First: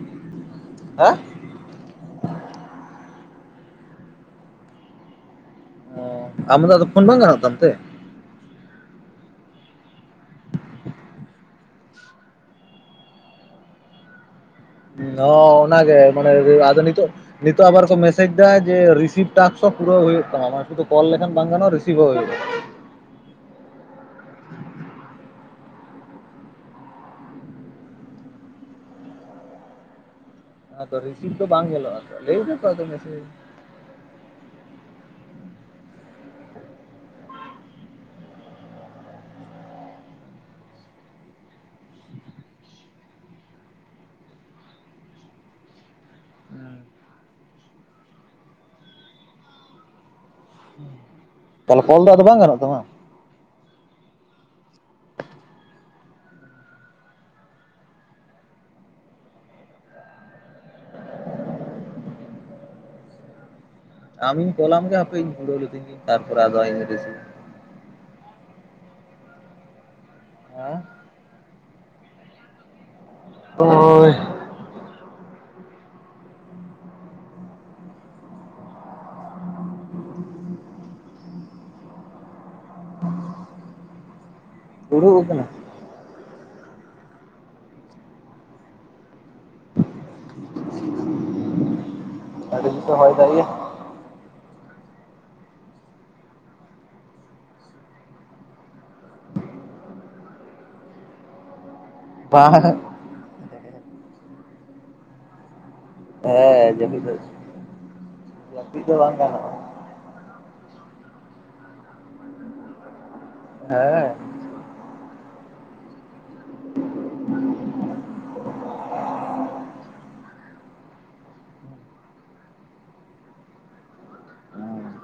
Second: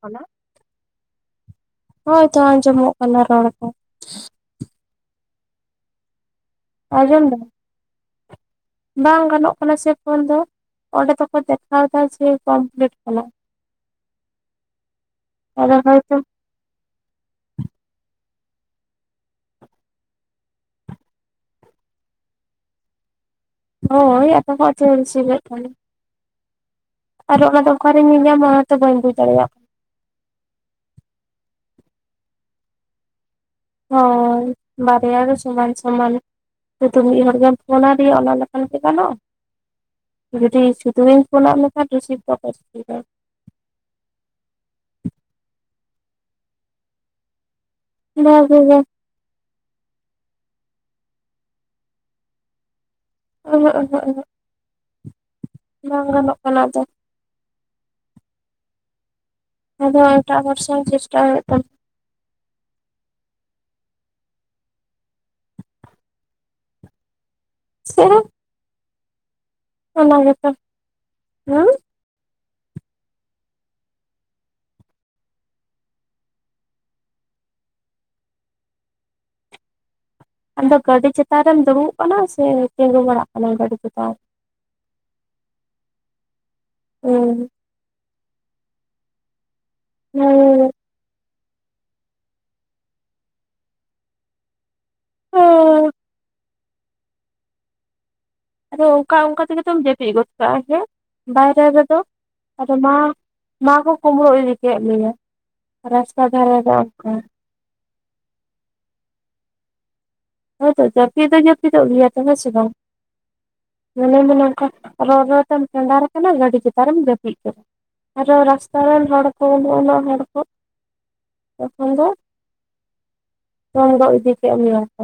Hello. ᱦᱮᱸ ᱦᱳᱭᱛᱚ ᱟᱸᱡᱚᱢᱚᱜ ᱠᱟᱱᱟ ᱨᱚᱲ ᱠᱚ ᱚ ᱟᱢ ᱫᱚ ᱟᱫᱚ ᱯᱷᱳᱱ ᱵᱟᱝ ᱟᱸᱡᱚᱢ ᱜᱟᱱᱚᱜ ᱫᱟᱢ ᱛᱟᱢ ᱛᱮ? ᱵᱟᱝ ᱜᱟᱱᱚᱜ ᱠᱟᱱᱟ ᱥᱮ ᱯᱷᱳᱱ ᱫᱚ ᱚᱸᱰᱮ ᱫᱚᱠᱚ ᱫᱮᱠᱷᱟᱣ ᱮᱫᱟ ᱡᱮ ᱠᱚᱢᱯᱞᱤᱴ ᱠᱟᱱᱟ ᱾ ᱦᱚᱸ ᱟᱫᱚ ᱚᱱᱟᱜᱮ ᱦᱚᱭᱛᱚ ᱢᱟᱱᱮ ᱟᱫᱚᱹᱱᱤᱛᱚᱜᱼᱼ ᱱᱤᱛᱚᱜ ᱟᱵᱟᱨ ᱠᱚ ᱢᱮᱥᱮᱡᱽ ᱫᱟ ᱡᱮ ᱨᱤᱥᱤᱵᱽ ᱴᱟᱥᱠ ᱦᱚᱸ ᱯᱩᱨᱟᱹᱣ ᱦᱩᱭᱩᱜ ᱛᱟᱢᱟ ᱢᱟᱱᱮ ᱥᱩᱫᱩ ᱠᱚᱞ ᱞᱮᱠᱷᱟᱱ ᱵᱟᱝ ᱜᱟᱱᱚᱜᱼᱟ ᱨᱤᱥᱤᱵ ᱦᱚᱸ ᱦᱩᱭᱩᱜᱼᱟ ᱾ ᱦᱳᱭ ᱟᱠᱚ ᱪᱚ [unintelligible] ᱥᱤᱵᱮᱫ ᱠᱟᱱᱟ ᱟᱨ ᱚᱱᱟ ᱫᱚ ᱚᱠᱨᱮ ᱧᱮᱧᱟᱢᱚᱜᱼᱟ ᱢᱚᱛᱚ ᱵᱟᱹᱧ ᱵᱩᱡ ᱫᱟᱲᱮᱭᱟᱜᱼᱼ ᱟᱛᱚ ᱨᱤᱥᱤᱵᱷ ᱫᱚ ᱵᱟᱝ ᱧᱮᱞᱚᱜᱼᱟ ᱛᱚ ᱞᱮᱭ ᱫᱟᱠᱚ ᱟᱫᱚ ᱢᱮᱥᱮᱡᱼᱼ ᱦᱚᱭ ᱵᱟᱨᱭᱟ ᱜᱮ ᱥᱚᱢᱟᱱ ᱥᱚᱢᱟᱱ ᱾ ᱥᱩᱫᱩ ᱢᱤᱫ ᱦᱚᱲ ᱜᱮ ᱯᱷᱳᱱᱟᱭ ᱫᱮᱭᱟ ᱚᱱᱟ ᱞᱮᱠᱟᱱ ᱠᱤ ᱜᱮ ᱜᱟᱱᱚᱜᱼᱟ᱾ ᱡᱩᱫᱤ ᱥᱩᱫᱷᱩ ᱜᱤᱧ ᱯᱷᱳᱱᱟᱫ ᱢᱮᱠᱷᱟᱱ ᱨᱤᱥᱤᱵᱷ ᱫᱚ ᱚᱠᱚᱭᱮᱼᱼ ᱵ ᱦ ᱦ [unintelligible] ᱛᱟᱦᱟᱞᱮ ᱠᱚᱞ ᱫᱚ ᱟᱫᱚ ᱵᱟᱝ ᱜᱟᱱᱚᱜ ᱛᱟᱢᱟ? ᱩᱩᱸᱸ [unintelligible] ᱵᱟᱝ ᱜᱟᱱᱚᱜ ᱠᱟᱱᱟ ᱟᱫᱚ ᱾ ᱟᱫᱚ ᱮᱴᱟᱜ ᱵᱚᱨᱥᱟ ᱪᱮᱥᱴᱟ ᱦᱩᱭᱩᱜ ᱛᱟᱢᱟ ᱾ ᱟᱢ ᱤᱧ ᱠᱚᱞ ᱟᱢ ᱜᱮ ᱦᱟᱯᱮᱧ ᱦᱩᱲᱟᱹᱣ [unintelligible] ᱞᱛᱤᱧ ᱜᱮ ᱛᱟᱨᱯᱚᱨᱨ ᱟᱫᱚ ᱤᱧᱤᱨᱤᱥᱤᱼᱼ ᱥᱮ [unintelligible] ᱚᱱᱟᱜᱮᱛᱚ ᱦᱮᱸ ᱦᱮᱸᱼᱼ ᱦᱳᱭ ᱟᱢᱫᱚ ᱜᱟᱹᱰᱤ ᱪᱮᱛᱟᱱ ᱨᱮᱢ ᱫᱩᱲᱩᱵ ᱠᱟᱱᱟ ᱥᱮ ᱛᱤᱸᱜᱩ ᱵᱟᱲᱟᱜ ᱠᱟᱱᱟᱢ ᱜᱟᱹᱰᱤ ᱪᱮᱛᱟᱱ ᱨᱮ? ᱫᱩᱲᱩᱵ ᱟᱠᱟᱱᱟ. ᱧ ᱾ ᱚ ᱦᱩᱸ ᱟᱹᱰᱤᱚ [unintelligible] ᱦᱚᱭ ᱫᱟᱭ ᱭᱟ ᱟᱫᱚ ᱚᱱᱠᱟ ᱚᱱᱠᱟ ᱛᱮᱜᱮ ᱛᱚᱢ ᱡᱟᱹᱯᱤᱫ ᱜᱚᱫ ᱠᱟᱜᱼᱟ ᱦᱮ ᱵᱟᱭᱨᱮ ᱨᱮᱫᱚ ᱵᱟᱝ ᱟᱫᱚ ᱢᱟᱼᱼ ᱢᱟ ᱠᱚ ᱠᱩᱢᱵᱽᱲᱩ ᱤᱫᱤ ᱠᱮᱫ ᱢᱮᱭᱟ ᱨᱟᱥᱛᱟ ᱫᱷᱟᱨᱮ ᱫᱚ ᱦᱮᱸ ᱡᱟᱹᱯᱤᱫ ᱚᱱᱠᱟᱼᱼ ᱫᱟᱭ᱾ ᱡᱟᱹᱯᱤᱫ ᱫᱚ ᱵᱟᱝ ᱜᱟᱱᱚᱜᱼᱟ ᱾ ᱦᱳᱭᱛᱚ ᱡᱟᱹᱯᱤᱫ ᱫᱚ ᱡᱟᱹᱯᱤᱫᱚᱜ ᱜᱮᱭᱟ ᱛᱚ ᱦᱮᱸ ᱥᱮ ᱵᱟᱝ ᱢᱚᱱᱮ ᱦᱮᱸ ᱢᱚᱱᱮ ᱱᱚᱝᱠᱟ᱾ ᱨᱚᱲ ᱨᱚᱲ ᱛᱮᱢ ᱴᱮᱸᱰᱟᱨ ᱟᱠᱟᱱᱟ ᱜᱟᱹᱰᱤ ᱪᱮᱛᱟᱱ ᱨᱮᱢ ᱡᱟᱹᱯᱤᱫ ᱠᱮᱫᱟ᱾ ᱟᱨᱚ ᱨᱟᱥᱛᱟ ᱨᱮᱱ ᱦᱚᱲ ᱠᱚ [unintelligible] ᱦᱚᱲ ᱠᱚ᱾ ᱛᱚᱠᱷᱚᱱ ᱫᱚ ᱛᱮᱱᱜᱚᱡ ᱤᱫᱤ ᱠᱮᱫ ᱢᱮᱭᱟ ᱠᱚ᱾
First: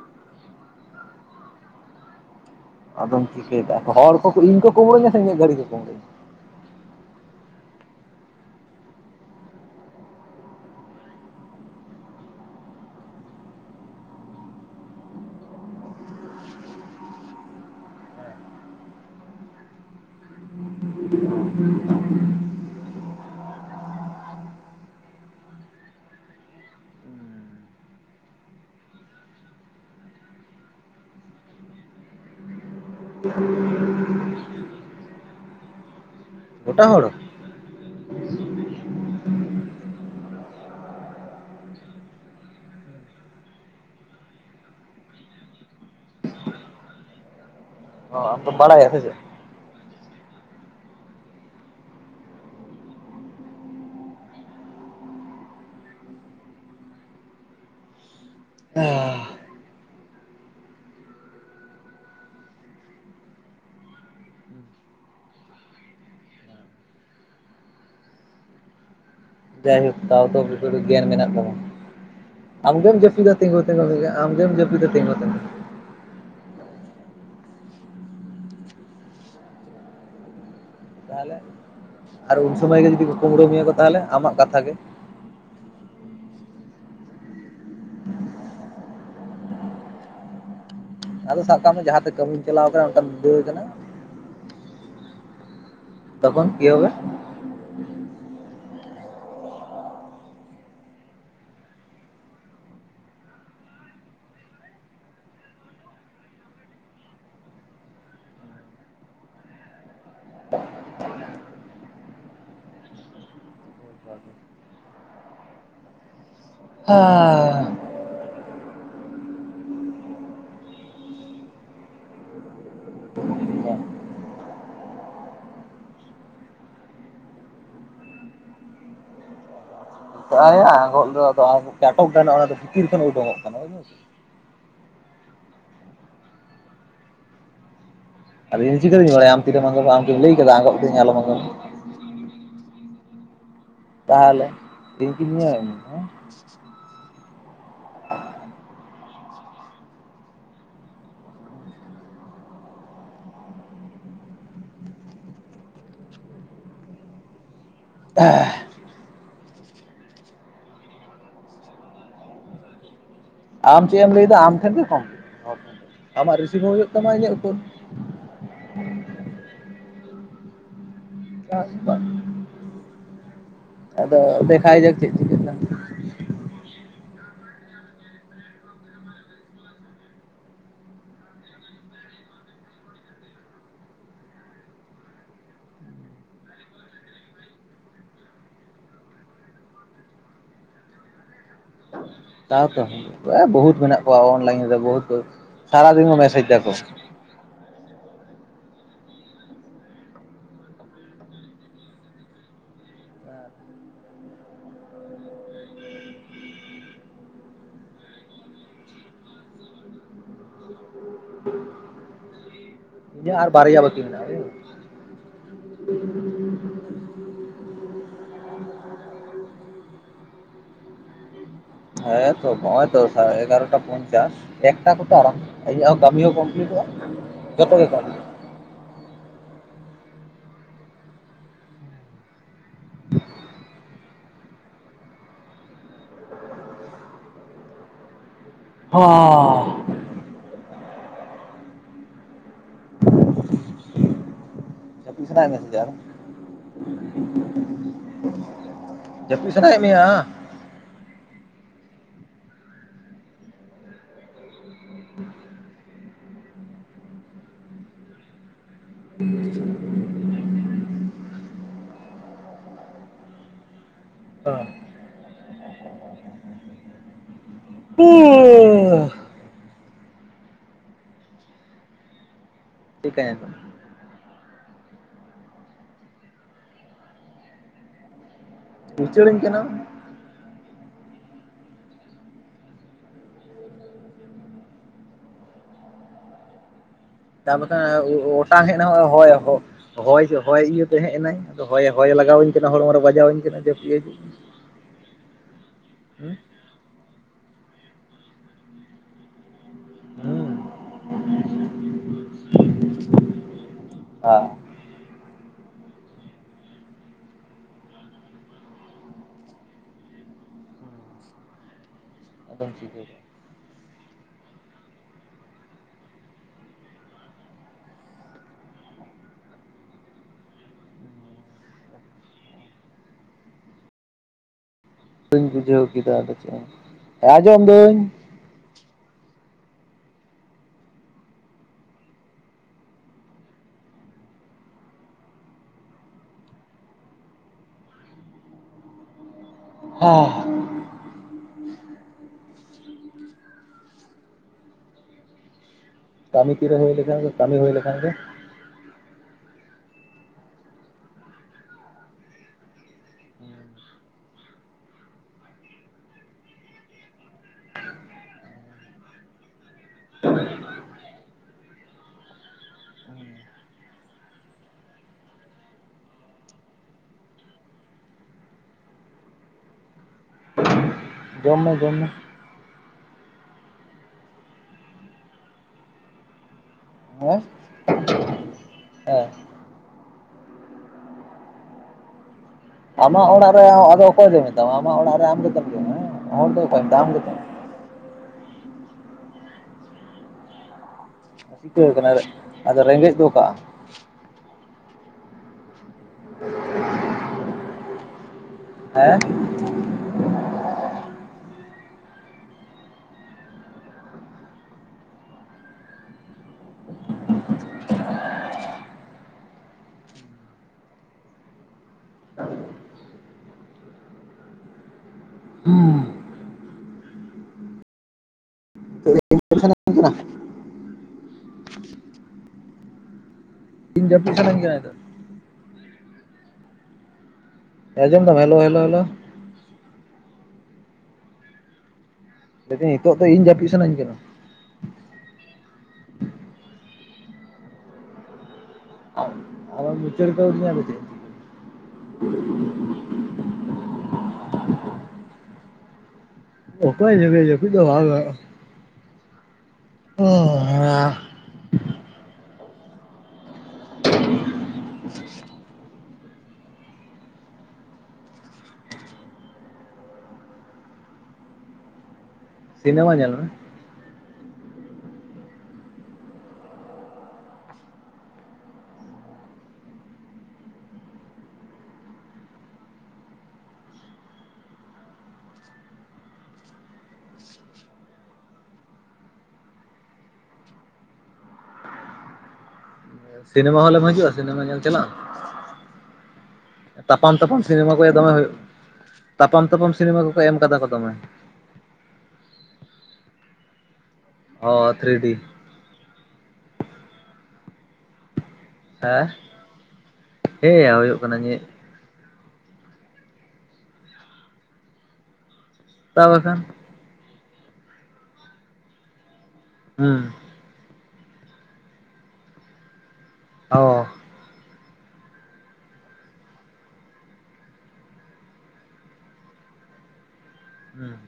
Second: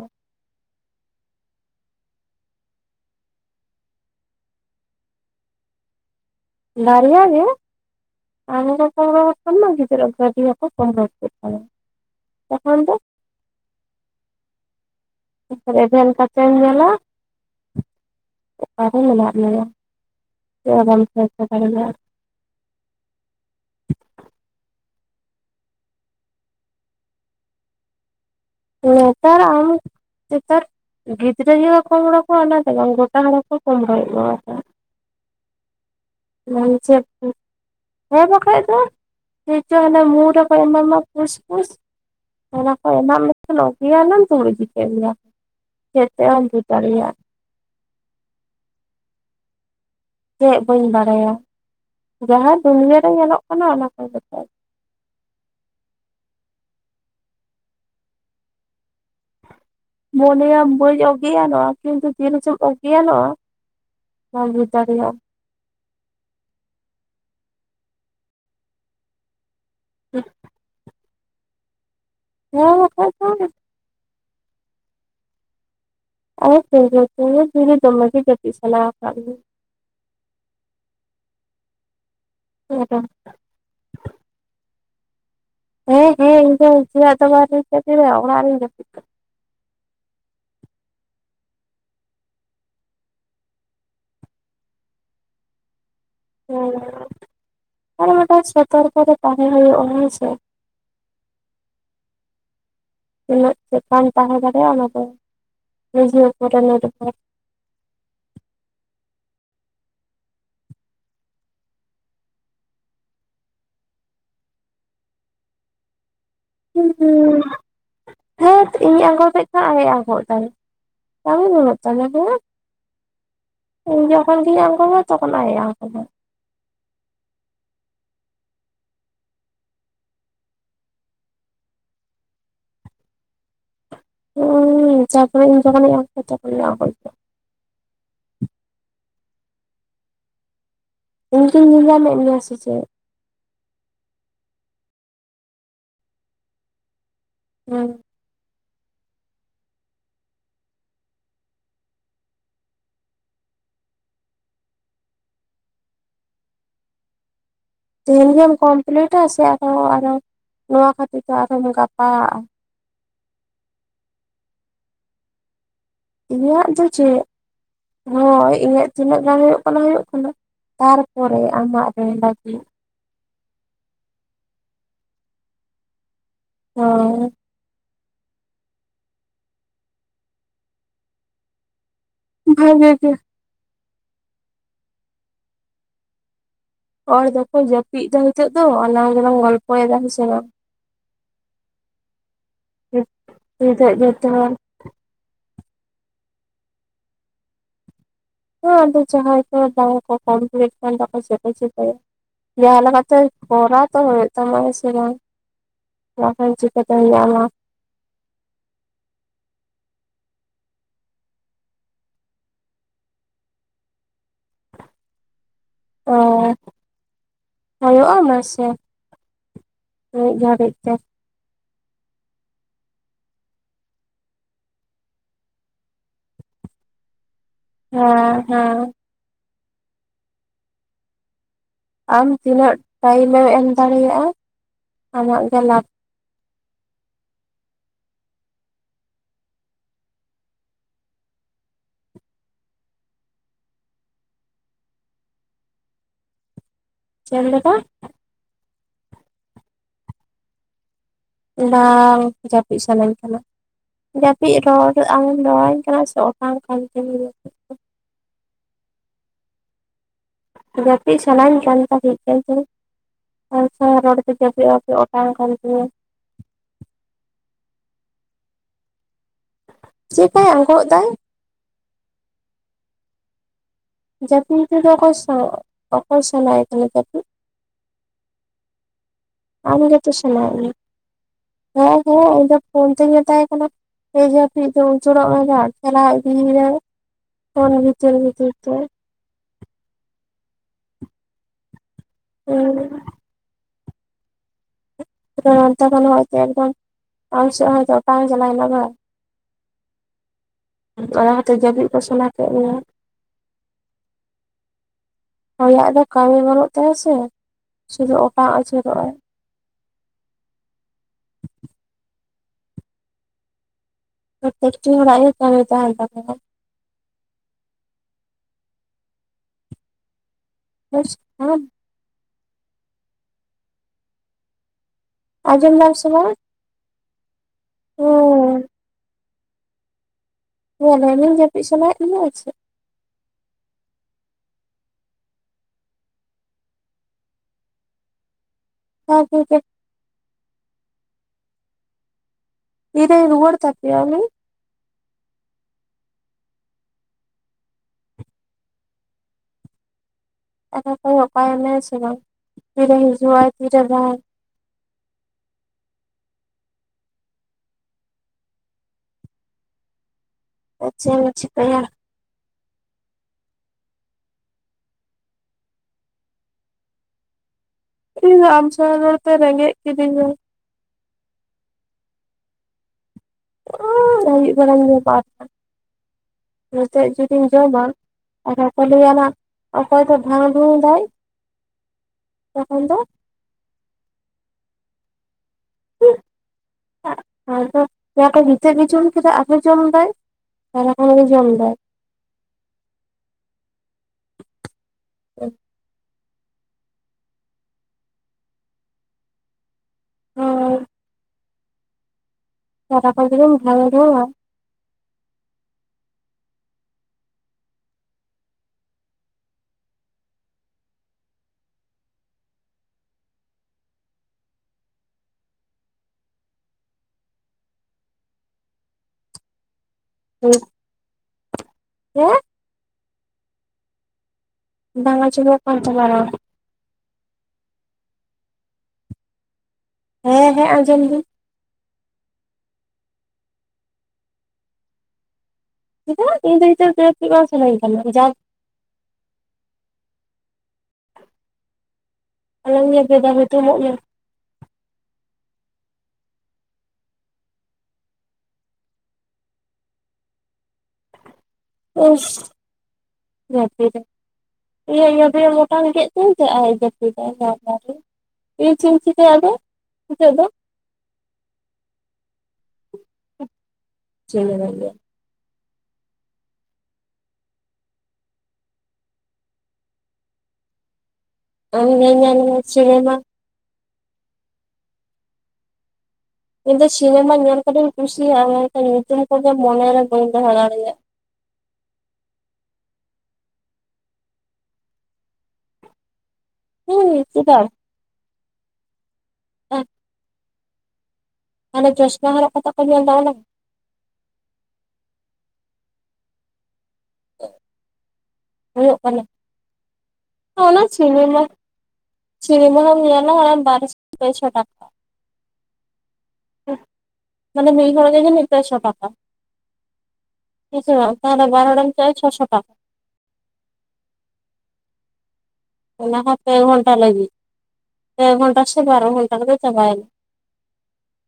ᱚᱢ ᱪᱤᱠᱟᱹᱭᱮᱫᱟ ᱦᱚᱲ ᱠᱚ ᱤᱧ ᱠᱚ ᱠᱩᱢᱲᱩᱧᱟ ᱥᱮ ᱤᱟᱹᱜ ᱜᱟᱹᱲᱤ ᱠᱚ ᱠᱩᱢᱲᱩᱧᱟ᱾ ᱫᱟᱨᱭᱟ ᱜᱮ᱾ [unintelligible] [unintelligible] ᱛᱟᱯᱚᱨᱮ ᱮᱵᱷᱮᱱ ᱠᱟᱛᱮᱢ ᱧᱮᱞᱟ ᱚᱠᱟᱨᱮ ᱢᱮᱱᱟᱜ ᱢᱮᱭᱟ᱾ [unintelligible] ᱱᱮᱛᱟᱨ ᱟᱢ᱾ ᱱᱮᱛᱟᱨ ᱜᱤᱫᱽᱨᱟᱹ ᱜᱮᱠᱚ ᱠᱚᱢᱲᱩ ᱠᱚᱣᱟ ᱚᱱᱟ ᱫᱚ ᱵᱟᱝ ᱜᱳᱴᱟ ᱦᱚᱲ ᱦᱚ ᱠᱚ ᱠᱚᱢᱲᱚᱭᱮᱫ ᱠᱚᱣᱟ ᱠᱚ ᱾ ᱜᱚᱴᱟ ᱦᱚᱲ? [unintelligible] ᱦᱮ ᱵᱟᱠᱷᱟᱭ ᱫᱚ ᱪᱮᱫ ᱪᱚ ᱢᱩ ᱨᱮᱠᱩ ᱮᱢᱟᱢᱟ ᱯᱷᱩᱥ ᱯᱷᱩᱥ᱾ ᱚᱱᱟ ᱠᱚ ᱮᱢᱟᱜ ᱢᱮ ᱠᱷᱟᱱ ᱚᱜᱽᱜᱮᱭᱟᱱ ᱮᱱᱟᱢ ᱛᱩᱞ ᱤᱫᱤ ᱠᱮᱫ ᱢᱮᱭᱟ ᱠᱚ᱾ ᱪᱮᱫ ᱛᱮᱫ ᱦᱚ ᱵᱟᱢ ᱵᱩᱡ ᱫᱟᱲᱮᱭᱟᱜ-ᱟ᱾ ᱟᱢ ᱫᱚᱢ ᱵᱟᱰᱟᱭᱟ ᱥᱮ ᱪᱮᱫ? ᱪᱮᱫ ᱵᱟᱹᱧ ᱵᱟᱲᱟᱭᱟ [inaudible] ᱡᱟᱦᱟᱸ ᱫᱩᱱᱭᱟᱹ ᱨᱮ ᱧᱮᱞᱚᱜ ᱠᱟᱱᱟ ᱚᱱᱟ ᱠᱚᱜᱮ ᱛᱚ ᱾ ᱢᱚᱱᱮᱭᱟ ᱵᱟᱹᱧ ᱚᱜᱮᱭᱟᱱᱚᱜ-ᱟ ᱠᱤᱱᱛᱩ ᱛᱤᱱ ᱨᱮᱪᱚᱢ ᱚᱜᱮᱭᱟᱱᱚᱜ-ᱟ ᱵᱟᱝ ᱵᱩᱡ ᱫᱟᱲᱮᱭᱟᱜ ᱟᱢ᱾ ᱡᱟᱭᱦᱳᱠ ᱛᱟᱣ ᱛᱚ ᱠᱤᱪᱷᱩ ᱫᱚ ᱜᱮᱭᱟᱱ ᱢᱮᱱᱟᱜ ᱛᱟᱢᱟ᱾ ᱦᱮᱸ ᱟᱢ ᱜᱮᱢ ᱵᱟᱠᱷᱟᱡ ᱫᱚ ᱡᱟᱹᱯᱤᱫᱟ ᱛᱤᱝᱜᱩ ᱛᱤᱝᱜᱩ ᱟᱢ ᱜᱮᱢ ᱡᱟᱹᱯᱤᱫᱟ ᱛᱤᱝᱜᱩ ᱛᱤᱝᱜᱩ᱾ ᱟᱨ ᱛᱤᱝᱜᱩ ᱛᱤᱝᱜᱩ [unintelligible] ᱛᱟᱦᱚᱞᱮ ᱟᱨ ᱩᱱ ᱥᱚᱢᱚᱭ ᱜᱮ ᱟᱫᱚ ᱡᱩᱫᱤ ᱠᱩᱢᱲᱩ ᱢᱮᱭᱟ ᱠᱚ ᱛᱟᱦᱚᱞᱮ ᱟᱢᱟᱜ ᱠᱟᱛᱷᱟ ᱜᱮ᱾ ᱦᱮᱸ ᱦᱮᱸ [unintelligible] ᱚᱲᱟᱜ ᱨᱤᱧ ᱡᱟᱹᱯᱤᱫ ᱠᱟᱫ᱾ ᱟᱫᱚ ᱥᱟᱵ ᱠᱟᱜ ᱢᱮ ᱡᱟᱦᱟᱸᱛᱮ ᱠᱟᱹᱢᱤᱢ ᱪᱟᱞᱟᱣ ᱟᱠᱟᱱᱟ ᱚᱱᱠᱟᱢ ᱧᱤᱸᱫᱟᱹᱣ ᱟᱠᱟᱱᱟ ᱛᱚᱠᱷᱚᱱ ᱦᱮ ᱠᱤ ᱦᱚᱵᱮ [inaudible] ᱟᱫᱚ ᱢᱤᱫ ᱴᱟᱝ ᱥᱚᱛᱚᱨᱠᱚ ᱨᱮ ᱛᱟᱦᱮᱸ ᱦᱩᱭᱩᱜ-ᱟ ᱦᱮᱸ ᱥᱮ᱾ ᱛᱤᱱᱟᱹᱜ ᱪᱮᱴᱷᱟᱢ ᱛᱟᱦᱮᱸ ᱫᱟᱲᱮᱭᱟᱜ-ᱟ ᱚᱱᱟ ᱫᱚ [inaudible] ᱱᱤᱡᱮ ᱩᱯᱚᱨ ᱨᱮ ᱱᱤᱨᱵᱷᱚᱨ᱾ ᱠᱤᱱᱛᱩ [inaudible] ᱛᱷᱟᱹᱴ ᱤᱧ ᱟᱝᱜᱚᱵᱮᱜ ᱠᱷᱟᱱ ᱟᱡ ᱟᱝᱜᱚᱵ ᱮᱫᱟᱭ ᱠᱟᱹᱢᱤ ᱵᱟᱹᱱᱩᱜ ᱛᱟᱢᱟ ᱦᱮᱸ ᱾ ᱤᱧ ᱡᱚᱠᱷᱚᱱ ᱜᱮᱧ ᱟᱝᱜᱚᱵᱟ ᱛᱚᱠᱷᱚᱱ ᱟᱡ ᱮ ᱟᱝᱜᱚᱵᱟ᱾ ᱵᱟᱝ ᱭᱟ ᱟᱸᱜᱚᱵ ᱫᱚ ᱟᱫᱚ [unintelligible] ᱚᱱᱟ ᱫᱚ ᱵᱷᱤᱛᱤᱨ ᱠᱷᱚᱱ ᱩᱰᱩᱠᱚᱜ ᱠᱟᱱᱟ ᱵᱩᱡᱷᱟᱹᱣ᱾ [unintelligible] ᱟᱫᱚ ᱤᱧ ᱪᱮᱠᱟᱹ ᱛᱤᱧ ᱵᱟᱰᱟᱭᱟ ᱟᱢ ᱪᱮᱠᱟᱢ ᱟᱸᱜᱚᱵᱟ ᱟᱢ ᱠᱤᱢ ᱞᱟᱹᱭ ᱠᱟᱫᱟ ᱟᱸᱜᱚᱵ ᱫᱟᱹᱧ ᱟᱞᱚᱢ ᱟᱸᱜᱚᱵᱟ᱾ ᱤᱧ ᱠᱤᱧ ᱧᱮᱞ ᱧᱟᱢᱮᱫ ᱢᱮᱭᱟ ᱥᱮ ᱪᱮᱫ᱾ ᱛᱟᱦᱚᱞᱮ ᱤᱧ ᱞᱤᱧ ᱧᱮᱧᱟᱢ ᱮᱫ ᱢᱮᱭᱟ ᱦᱮᱸ ᱾ ᱦᱩ ᱸ᱾ ᱛᱮᱦᱮᱧ ᱜᱮᱢ ᱠᱚᱢᱯᱞᱤᱴᱟ ᱥᱮ ᱟᱨᱚᱸ ᱟᱨᱦᱚ ᱱᱚᱣᱟ ᱠᱷᱟᱹᱛᱤᱨ ᱟᱨᱦᱚᱢ ᱜᱟᱯᱟᱟᱜ-ᱟ ᱾ ᱟᱢ ᱪᱮᱫ ᱮᱢ ᱞᱟᱹᱭᱮᱫᱟ ᱟᱢ ᱴᱷᱮᱱ ᱜᱮ ᱠᱚᱢ ᱟᱢᱟᱜ ᱨᱤᱥᱤᱵᱷ ᱤᱧᱟᱹᱜ ᱦᱚᱸ ᱫᱚ ᱦᱩᱭᱩᱜ ᱛᱟᱢᱟ ᱪᱮᱫ ᱤᱧᱟᱹᱜ ᱩᱛᱟᱹᱨ᱾ ᱦᱳᱭ ᱤᱧᱟᱹᱜ ᱛᱤᱱᱟᱹᱜ ᱜᱟᱱ ᱦᱩᱭᱩᱜ ᱠᱟᱱᱟ ᱦᱩᱭᱩᱜ ᱠᱟᱱᱟ ᱛᱟᱨᱯᱚᱨᱮ ᱟᱢᱟᱜ ᱨᱮ ᱞᱟᱹᱜᱤᱫ᱾ ᱟᱫᱚ ᱫᱮᱠᱷᱟᱭ ᱡᱟᱜ ᱪᱮᱫ ᱪᱤᱠᱟᱹᱜ ᱠᱟᱱᱟ ᱦᱚᱸ ᱾ ᱵᱷᱟᱜᱮ ᱜᱮ᱾ ᱦᱚᱲ ᱫᱚᱠᱚ ᱡᱟᱹᱯᱤᱫ ᱮᱫᱟ ᱱᱤᱛᱚᱜ ᱫᱚ ᱟᱞᱟᱝ ᱜᱮᱞᱟᱝ ᱜᱚᱞᱯᱚᱭᱮᱫᱟ ᱦᱮᱸ ᱥᱮ ᱵᱟᱝ᱾ [inaudible] ᱥᱟᱶ ᱛᱮᱦᱚᱸ ᱵᱚᱦᱩᱛ ᱱᱤᱛᱚᱜ ᱢᱮᱱᱟᱜ ᱠᱚᱣᱟ ᱡᱚᱛᱚ ᱦᱚᱲ ᱚᱱᱞᱟᱭᱤᱱ ᱨᱮ ᱵᱚᱦᱩᱛ ᱥᱟᱨᱟ ᱧᱤᱫᱟᱹ ᱠᱚ ᱢᱮᱥᱮᱡᱽ ᱮᱫᱟᱠᱚ᱾ ᱦᱮᱸ ᱟᱫᱚ ᱡᱟᱦᱟᱸᱭ ᱠᱚ ᱵᱟᱝ ᱠᱚ ᱠᱚᱢᱯᱞᱤᱴ ᱠᱷᱟᱱ [unintelligible] ᱡᱟᱦᱟᱸ ᱞᱮᱠᱟᱛᱮ ᱠᱚᱨᱟᱣ ᱛᱚ ᱦᱩᱭᱩᱜ ᱛᱟᱢᱟ ᱦᱮᱸ ᱥᱮ ᱵᱟᱝ ᱾ ᱵᱟᱠᱷᱟᱱ ᱪᱤᱠᱟᱛᱮᱢ ᱧᱟᱢᱟ ᱾ ᱤᱧᱟᱜ ᱟᱨ ᱵᱟᱨᱭᱟ ᱵᱟᱠᱤ ᱢᱮᱱᱟᱜ-ᱟ ᱾ ᱚ [inaudible] ᱦᱩᱭᱩᱜ-ᱟ ᱢᱟ ᱥᱮ ᱾ [inaudible] ᱢᱤᱫ ᱜᱷᱟᱲᱤᱡ ᱛᱮ ᱾ ᱦᱮᱸ ᱛᱚ ᱦᱚᱸᱜ-ᱚᱭ ᱛᱚ ᱥᱟ ᱮᱜᱟᱨᱳᱴᱟ ᱯᱚᱧᱪᱟᱥ ᱮᱠᱴᱟ ᱠᱚᱛᱮ ᱟᱨᱟᱢ ᱤᱧᱟᱹᱜ ᱦᱚᱸ ᱠᱟᱢᱤ ᱦᱚ ᱠᱚᱢᱯᱞᱤᱴᱚᱜ-ᱟ ᱾ ᱦᱮᱸ ᱦᱮᱸ ᱾ ᱟᱢ ᱛᱤᱱᱟᱹᱜ ᱴᱟᱭᱤᱢᱮᱢ ᱮᱢ ᱫᱟᱲᱮᱭᱟᱜ-ᱟ [inaudible] ᱟᱢᱟᱜ ᱜᱮ ᱞᱟᱵᱷ ᱾ ᱦᱚᱸᱻ ᱾ [unintelligible] ᱥᱟᱱᱟᱭᱮᱫ ᱢᱮᱭᱟ ᱥᱮᱪᱮᱫ ᱟᱫᱚ? ᱪᱮᱜ ᱮᱢ ᱞᱟᱹᱭ ᱫᱟ? ᱡᱟᱯᱤᱜ ᱥᱟᱱᱟᱭᱮᱫ ᱢᱮᱭᱟ? ᱵᱟᱝ ᱡᱟᱹᱯᱤᱫ ᱥᱟᱱᱟᱧ ᱠᱟᱱᱟ ᱾ ᱡᱟᱹᱯᱤᱫ ᱨᱚᱲ ᱟᱢᱮᱢ ᱨᱚᱲᱟᱹᱧ ᱠᱟᱱᱟ ᱥᱮ ᱚᱴᱟᱝ ᱠᱟᱱ ᱛᱤᱧᱟ ᱡᱟᱯᱤᱫ ᱾ [unintelligible] ᱡᱟᱹᱯᱤᱫ ᱥᱟᱱᱟᱧ ᱠᱟᱱ ᱛᱟᱦᱮᱸᱫ ᱠᱟᱱ [unintelligible] ᱟᱢ ᱥᱟᱶ ᱨᱳᱲ ᱛᱮ ᱡᱟᱯᱤᱫ ᱢᱟᱯᱤᱜ ᱚᱴᱟᱝ ᱠᱟᱱ ᱛᱤᱧᱟ ᱾ [unintelligible] ᱪᱮᱫᱠᱟᱭ ᱟᱝᱜᱚᱜ ᱫᱟᱭ ᱾ ᱪᱮᱫ ᱠᱟᱧ ᱟᱜᱚᱜ ᱫᱟ? ᱡᱟᱹᱯᱤᱫ ᱛᱮ ᱫᱚ ᱚᱠᱚᱭ ᱥᱟᱶ ᱚᱠᱚᱭ ᱥᱟᱱᱟᱭᱮᱫ ᱠᱟᱱᱟ ᱡᱟᱯᱤᱫ? ᱩᱪᱟᱹᱲ ᱟᱹᱧ ᱠᱟᱱᱟᱢ ᱾ ᱥᱟᱱᱟᱭᱮᱜ ᱢᱮᱭᱟ, ᱦᱮᱸ ᱦᱮᱸ ᱤᱧ ᱫᱚ ᱯᱷᱳᱱ ᱛᱤᱧ ᱢᱮᱛᱟᱭ ᱠᱟᱱᱟ ᱮ ᱡᱟᱹᱯᱤᱫ ᱫᱚ ᱩᱪᱟᱹᱲᱚᱜ ᱢᱮ ᱵᱟᱝ, ᱪᱟᱞᱟᱣ ᱤᱫᱤᱭᱮᱭᱟᱭ [unintelligible] ᱾ ᱛᱟ ᱵᱟᱠᱷᱟᱱ ᱚᱴᱟᱝ ᱦᱮᱡ ᱮᱱᱟ [unintelligible] ᱦᱚᱭ ᱦᱚ ᱦᱚᱭ ᱦᱚᱭ ᱤᱭᱟᱹ ᱛᱮ ᱦᱮᱡ ᱮᱱᱟᱭ ᱟᱫᱚ ᱦᱚᱭᱮ ᱦᱚᱭ ᱞᱟᱜᱟᱣᱟᱹᱧ ᱠᱟᱱᱟ ᱦᱚᱲᱢᱚ ᱨᱮ ᱦᱮᱸ ᱵᱟᱡᱟᱣᱟᱹᱧ ᱠᱟᱱᱟ ᱡᱟᱹᱯᱤᱫ ᱦᱤᱡᱩᱜ ᱱᱚᱱᱛᱮ ᱠᱷᱚᱱ ᱦᱚᱭ ᱦᱩᱸ ᱛᱮ ᱮᱠᱫᱚᱢ ᱟᱢ ᱥᱮᱫ ᱦᱚᱭ ᱛᱮ ᱚᱴᱟᱝ ᱪᱟᱞᱟᱣ ᱱᱟ ᱵᱟ? ᱦᱩᱸ ᱚᱱᱟ ᱠᱷᱟᱛᱤᱨ ᱡᱟᱯᱤᱫ ᱠᱚ ᱥᱟᱱᱟ ᱠᱮᱫ ᱢᱮᱭᱟ ᱾ ᱦᱟ ᱾ ᱦᱚᱭᱟᱜ ᱫᱚ ᱠᱟᱹᱢᱤ ᱵᱟᱹᱱᱩᱜ ᱛᱟᱭᱟ ᱥᱮ ᱥᱩᱫᱩ ᱚᱴᱟᱝ ᱟᱹᱪᱩᱨᱚᱜ ᱟᱭ ᱾ ᱟᱫᱚᱢ ᱪᱤᱠᱟᱹᱭᱟ? [unintelligible] ᱦᱚᱲᱟᱜ ᱜᱮ ᱠᱟᱢᱤ ᱛᱟᱦᱮᱱ ᱛᱟᱠᱚᱣᱟ ᱾ [unintelligible] ᱵᱟᱹᱧ ᱟᱸᱡᱚᱢ ᱵᱩᱡᱷᱟᱹᱣ ᱫᱟᱢ ᱥᱮ ᱠᱮᱫᱟ ᱟᱫᱚ ᱵᱟᱝ ᱪᱮᱫ [unintelligible] ᱟᱸᱡᱚᱢ ᱫᱟᱹᱧ ᱾ ᱦᱮᱸ ᱦᱮ ᱞᱟᱹᱭ ᱫᱤᱧ ᱡᱟᱹᱯᱤᱫ ᱥᱟᱱᱟᱭᱮᱫ‌ ᱢᱮᱫᱚ ᱟᱨ ᱪᱮᱫ ᱾ [unintelligible] ᱦᱮᱸ ᱾ ᱛᱤᱨᱮᱭ ᱨᱩᱣᱟᱹᱲ ᱛᱟᱯᱮᱭᱟ ᱩᱱᱤ? ᱠᱟᱹᱢᱤ ᱛᱤᱨᱮ ᱦᱩᱭ ᱞᱮᱠᱷᱟᱱ ᱜᱮ ᱠᱟᱹᱢᱤ ᱦᱩᱭ ᱞᱮᱱᱠᱷᱟᱱ ᱜᱮ ᱾ ᱟᱫᱚ ᱠᱚᱭᱚᱜ ᱠᱟᱭ ᱢᱮ ᱦᱮᱸ ᱥᱮ ᱵᱟᱝ ᱛᱤ ᱨᱮ ᱦᱤᱡᱩᱜ-ᱟᱭ ᱛᱤᱨᱮ ᱵᱟᱝ ᱾ ᱟᱪ ᱪᱮᱢ ᱪᱤᱠᱟᱹᱭᱟ? ᱩᱱᱤ ᱫᱚ ᱟᱢ ᱥᱟᱶ ᱨᱚᱲ ᱛᱮ ᱨᱮᱸᱜᱮᱡ ᱠᱤᱫᱤᱧᱟ ᱾ ᱡᱚᱢ ᱢᱮ ᱡᱚᱢ ᱢᱮ ᱾ ᱩᱸᱻ ᱟᱹᱭᱩᱵ ᱵᱮᱲᱟᱢ ᱡᱚᱢᱟ [unintelligible] ᱱᱤᱛᱚᱜ ᱦᱮᱸ ᱡᱩᱫᱤᱢ ᱡᱚᱢᱟ ᱟᱫᱚ ᱠᱚ ᱞᱟᱹᱭᱟ ᱱᱟᱜ ᱚᱠᱚᱭ ᱫᱚ ᱰᱷᱟᱝ ᱵᱷᱩᱝ ᱫᱟᱭ ᱾ ᱟᱢᱟᱜ ᱚᱲᱟᱜ ᱨᱮ ᱟᱫᱚ ᱚᱠᱚᱭ ᱞᱮ ᱢᱮᱛᱟᱢᱟ ᱟᱢᱟᱜ ᱚᱲᱟᱜ ᱨᱮ ᱟᱢ ᱜᱮᱛᱚᱢ ᱡᱚᱢᱟ, ᱦᱮᱸ ᱦᱚᱲ ᱫᱚ ᱚᱠᱚᱭ ᱢᱮᱛᱟᱢ ᱟᱢ ᱜᱮᱛᱚ ᱾ ᱞᱟᱹᱭᱟᱠᱚ ᱱᱤᱛᱚᱜ ᱜᱮ ᱡᱚᱢ ᱠᱤᱫᱟᱭ ᱟᱨᱚ ᱡᱚᱢᱫᱟᱭ ᱾ ᱥᱟᱨᱟ ᱠᱷᱚᱱ ᱜᱮ ᱡᱚ ᱪᱤᱠᱟᱹᱣ ᱠᱟᱱᱟ ᱟᱫᱚ ᱨᱮᱸᱜᱮᱡ ᱫᱚ ᱚᱠᱟᱜᱼᱟ ᱾ ᱦᱮᱸᱦ? ᱦᱳᱭ ᱾ ᱥᱟᱨᱟ ᱠᱷᱚᱱ ᱡᱩᱫᱤᱢ ᱰᱷᱟᱝ ᱰᱷᱩᱝᱟ [unintelligible] [unintelligible] ᱤᱧ ᱡᱟᱹᱯᱤᱫ ᱥᱟᱹᱱᱟᱹᱧ ᱠᱟᱱᱟ ᱱᱤᱛᱚᱜ ᱵᱟᱝ ᱟᱸᱡᱚᱢᱚᱜ ᱠᱟᱱ ᱛᱟᱢᱟ ᱨᱚᱰ ᱟᱸᱡᱚᱢ ᱫᱟᱢ ᱦᱮᱞᱳ ᱦᱮᱞᱳ ᱦᱮᱞᱳ ᱦᱮᱞᱳ ᱦᱮᱸ ᱦᱮᱸ ᱟᱸᱡᱚᱢ ᱫᱟᱹᱤᱧ ᱾ ᱞᱟᱹᱭᱰᱤᱧ ᱱᱤᱛᱚᱜ ᱫᱚ ᱤᱧ ᱡᱟᱹᱯᱤᱫ ᱥᱟᱱᱟᱧ ᱠᱟᱱᱟ᱾ ᱪᱤᱫᱟᱺ ᱤᱧ ᱫᱚ ᱱᱤᱛᱚᱜ ᱫᱚ ᱡᱟᱯᱤᱫ ᱵᱟᱝ ᱠᱟᱱᱟ ᱡᱟ [inaudible] ᱢᱮᱫᱦᱟᱸ ᱦᱩᱛᱩᱢᱚᱜ ᱢᱮ᱾ [unintelligible] [unintelligible] ᱚᱣᱩᱥ ᱡᱟᱯᱤᱰᱟᱭ [unintelligible] ᱤᱧ ᱪᱮᱧ ᱪᱤᱠᱟᱹᱭᱟ ᱟᱫᱚ ᱱᱤᱛᱚᱜ ᱫᱚ? ᱥᱤᱱᱤᱢᱟ ᱧᱮᱞ ᱢᱮ᱾ ᱥᱤᱱᱤᱢᱟᱧ ᱧᱮᱞ ᱟᱢ ᱜᱮ ᱧᱮᱞ ᱢᱮ ᱥᱤᱱᱤᱢᱟ᱾ ᱤᱧ ᱫᱚ ᱥᱤᱱᱤᱢᱟ ᱧᱮᱞ ᱠᱟᱫᱤᱧ ᱠᱩᱥᱤᱭᱟᱜᱼᱟ ᱢᱮᱱᱠᱷᱟᱱ ᱧᱩᱛᱩᱢ ᱠᱚᱜᱮ ᱢᱚᱱᱮᱨᱮ ᱵᱟᱹᱧ ᱫᱚᱦᱚ ᱫᱟᱲᱮᱭᱟᱜ ᱥᱤᱱᱤᱢᱟ ᱦᱚᱞᱢ ᱦᱤᱡᱩᱜᱼᱟ ᱥᱤᱱᱤᱢᱟ ᱧᱮᱞ ᱪᱟᱞᱟᱜᱼᱟ ᱦᱩᱸ ᱛᱟᱯᱟᱢ ᱛᱟᱯᱟᱢ ᱪᱮᱫᱟᱜ ᱥᱤᱱᱤᱢᱟ ᱫᱚᱢᱮ ᱦᱩᱭᱩᱜ ᱛᱟᱯᱟᱢ ᱛᱟᱯᱟᱢ ᱥᱤᱱᱤᱢᱟ ᱠᱚᱠᱚ ᱮᱢ ᱠᱟᱫᱟ ᱠᱚ ᱫᱚᱢᱮ᱾ ᱦᱟᱱᱮ ᱪᱮᱥᱴᱟ ᱦᱚᱨᱚᱜ ᱠᱟᱛᱮᱜ ᱠᱚ ᱧᱮᱞ ᱫᱚ ᱚᱱᱟ? ᱦᱚ ᱛᱷᱨᱤ ᱰᱤ ᱦᱩᱭᱩᱜ ᱠᱟᱱᱟ ᱦᱮᱸ ᱦᱮᱸ ᱚᱱᱟ ᱦᱩᱭᱩᱜ ᱠᱟᱱᱟ ᱥᱤᱱᱤᱢᱟ ᱤᱧᱟᱹᱜ ᱥᱤᱱᱤᱢᱟ ᱦᱚᱸᱞ ᱧᱮᱞᱟ ᱚᱱᱟ ᱵᱟᱨᱚᱥᱚ ᱯᱮᱥᱚ ᱴᱟᱠᱟ ᱛᱟᱣ ᱵᱟᱠᱷᱟᱱ ᱡᱟᱱᱮ ᱢᱤᱫ ᱦᱚᱱ ᱜᱮ ᱡᱟᱹᱱᱤᱡ ᱯᱮ ᱥᱚ ᱴᱟᱠᱟ? ᱦᱩᱸ ᱦᱮᱸ ᱥᱮ ᱵᱟᱝ ᱛᱟᱦᱞᱮ ᱵᱟᱨ‌ ᱦᱚᱬᱮᱢ ᱪᱟᱜᱼᱟ ᱪᱷᱚᱥᱚ ᱴᱟᱠᱟ᱾ ᱚ ᱚᱱᱟ ᱦᱚᱸ ᱯᱮ ᱜᱷᱚᱱᱴᱟ ᱞᱟᱹᱜᱤᱫ ᱯᱮ ᱜᱷᱚᱱᱴᱟ ᱥᱮ ᱵᱟᱨᱚ ᱜᱷᱚᱱᱴᱟ ᱨᱮᱜᱮ ᱪᱟᱵᱟᱭᱮᱱᱟ᱾ ᱦᱩᱸ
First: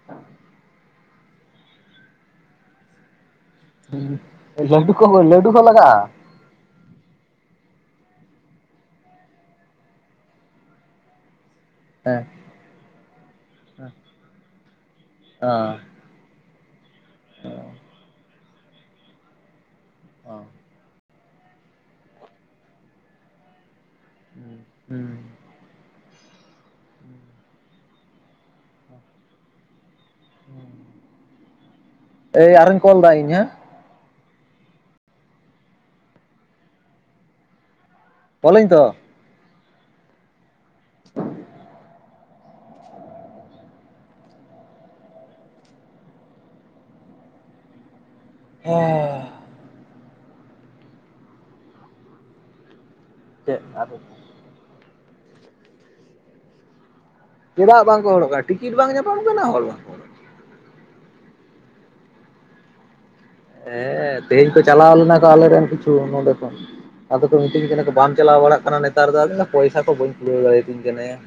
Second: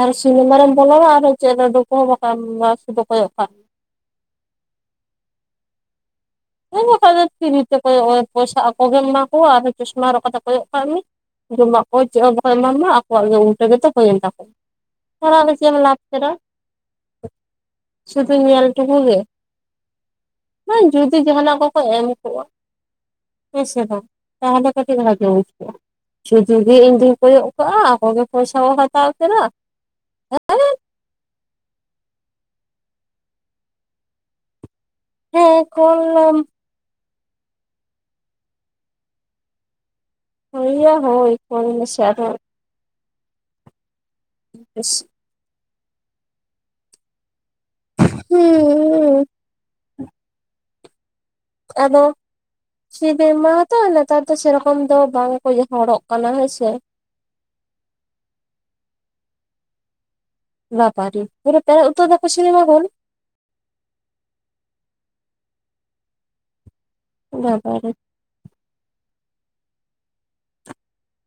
ᱟᱨ ᱥᱤᱱᱤᱢᱟ ᱨᱮᱢ ᱵᱚᱞᱣᱟ ᱟᱨ ᱪᱮᱫ [unintelligible] ᱥᱩᱫᱷᱩ ᱠᱚᱭᱚᱜ ᱠᱟᱜ ᱦᱩᱸ ᱜᱚᱝᱠᱮ ᱠᱚᱦᱚᱸ ᱞᱟᱹᱰᱩ ᱠᱚ ᱞᱟᱜᱟᱜᱼᱟ? ᱦᱚᱭ ᱵᱟᱠᱷᱟᱡ ᱫᱚ ᱯᱷᱤᱨᱤ ᱛᱮ ᱠᱚᱭᱚᱜ ᱮ ᱯᱚᱭᱥᱟ ᱟᱠᱚᱜᱮᱢ ᱮᱢᱟ ᱠᱚᱣᱟ ᱟᱨ ᱪᱚᱥᱢᱟ ᱦᱚᱨᱚᱜ ᱠᱟᱛᱮ ᱠᱚᱭᱚᱜ ᱠᱟᱫᱜ ᱢᱮ ᱡᱚᱢᱟᱜ ᱠᱚ ᱪᱮᱫ ᱦᱮᱸ ᱦᱚᱸᱠᱚ ᱮᱢᱟᱢᱟ ᱟᱠᱚᱣᱟᱜ ᱜᱮ ᱩᱞᱴᱟᱹ ᱜᱮᱛᱚ ᱦᱩᱭᱮᱱ ᱛᱟᱠᱚᱣᱟ [unintelligible] ᱚ ᱫᱚ ᱪᱮᱫ ᱮᱢ ᱞᱟᱵᱷ ᱠᱮᱫᱟ᱾ ᱦᱩᱸ ᱥᱮ ᱧᱮᱞ ᱴᱩᱠᱩ ᱜᱮ ᱵᱟᱝ ᱡᱩ ᱫᱤ ᱡᱟᱦᱟᱱᱟᱜ ᱠᱚᱠᱚ ᱮᱢ ᱠᱚᱜᱼᱟ ᱦᱮᱸ ᱥᱮ ᱵᱟᱝ ᱛᱟᱦᱚᱞᱮ ᱠᱟᱹᱴᱤᱡ ᱦᱩᱸ ᱵᱷᱟᱜᱤ ᱵᱩᱡ ᱠᱚᱜᱼᱟ ᱾ ᱥᱩᱫᱷᱩ ᱜᱮ ᱤᱧ ᱫᱩᱧ ᱠᱚᱭᱚᱜ ᱠᱟᱜᱼᱟ ᱟᱠᱚᱜᱮ ᱯᱚᱭᱥᱟ ᱠᱚ ᱦᱟᱛᱟᱣ ᱠᱟᱫᱟ [inaudible] ᱮᱭ ᱟᱨᱚᱧ ᱠᱚᱞ ᱮᱫᱟ ᱤᱧ ᱦᱮᱸ? ᱦᱮᱸ ᱠᱚᱞ ᱞᱮᱢ ᱠᱚᱞᱟᱹᱧ ᱛᱚ ᱦᱳᱭ ᱭᱟ ᱦᱳᱭ ᱠᱚᱞ ᱢᱮᱥᱮ ᱟᱨᱚ [unintelligible] ᱦᱮᱸᱻ᱾ ᱦᱩᱸ ᱟᱫᱚ, ᱪᱮᱫ [unintelligible] ᱟᱫᱚ ᱞᱟᱛᱟᱨ ᱛᱚ ᱥᱮᱨᱚᱠᱚᱢ ᱫᱚ ᱵᱟᱝᱠᱚ ᱡᱚᱦᱚᱲᱚᱜ ᱠᱟᱱᱟ ᱦᱮᱸᱥᱮ᱾ ᱪᱮᱫᱟᱜ ᱵᱟᱝᱠᱚ ᱦᱚᱲᱚᱜᱼᱠᱟᱱᱟ? ᱴᱤᱠᱤᱴ ᱵᱟᱝ ᱧᱟᱯᱟᱢ ᱠᱟᱱᱟ, ᱦᱚᱲ ᱵᱟᱝ ᱠᱚ ᱵᱟᱯᱟᱨᱤ ᱯᱩᱨᱟᱹ ᱯᱮᱨᱮᱜ ᱩᱛᱟᱹᱨ ᱫᱟᱠᱚ ᱥᱤᱱᱮᱢᱟ ᱦᱳᱞ᱾ ᱠᱟᱱᱟ ᱦᱮᱸ ᱛᱮᱦᱮᱧ ᱠᱚ ᱪᱟᱞᱟᱣ ᱞᱮᱱᱟ ᱠᱚ ᱟᱞᱮᱨᱮᱱ ᱠᱤᱪᱷᱩ ᱱᱚᱰᱮ ᱠᱷᱚᱱ, ᱟᱫᱚ ᱠᱚ ᱢᱤᱛᱟᱹᱧ ᱠᱟᱱᱟ ᱠᱚ ᱵᱟᱢ ᱪᱟᱞᱟᱣ ᱵᱟᱲᱟᱜ ᱠᱟᱱᱟ ᱱᱮᱛᱟᱨ ᱫᱚ, ᱟᱫᱚᱧ ᱞᱮᱭᱼᱟ ᱯᱚᱭᱥᱟ ᱠᱚ ᱵᱟᱹᱧ ᱠᱩᱲᱟᱹᱣ ᱫᱟᱲᱮᱭᱟᱛᱤᱧ ᱠᱟᱱᱟ ᱭᱟ ᱾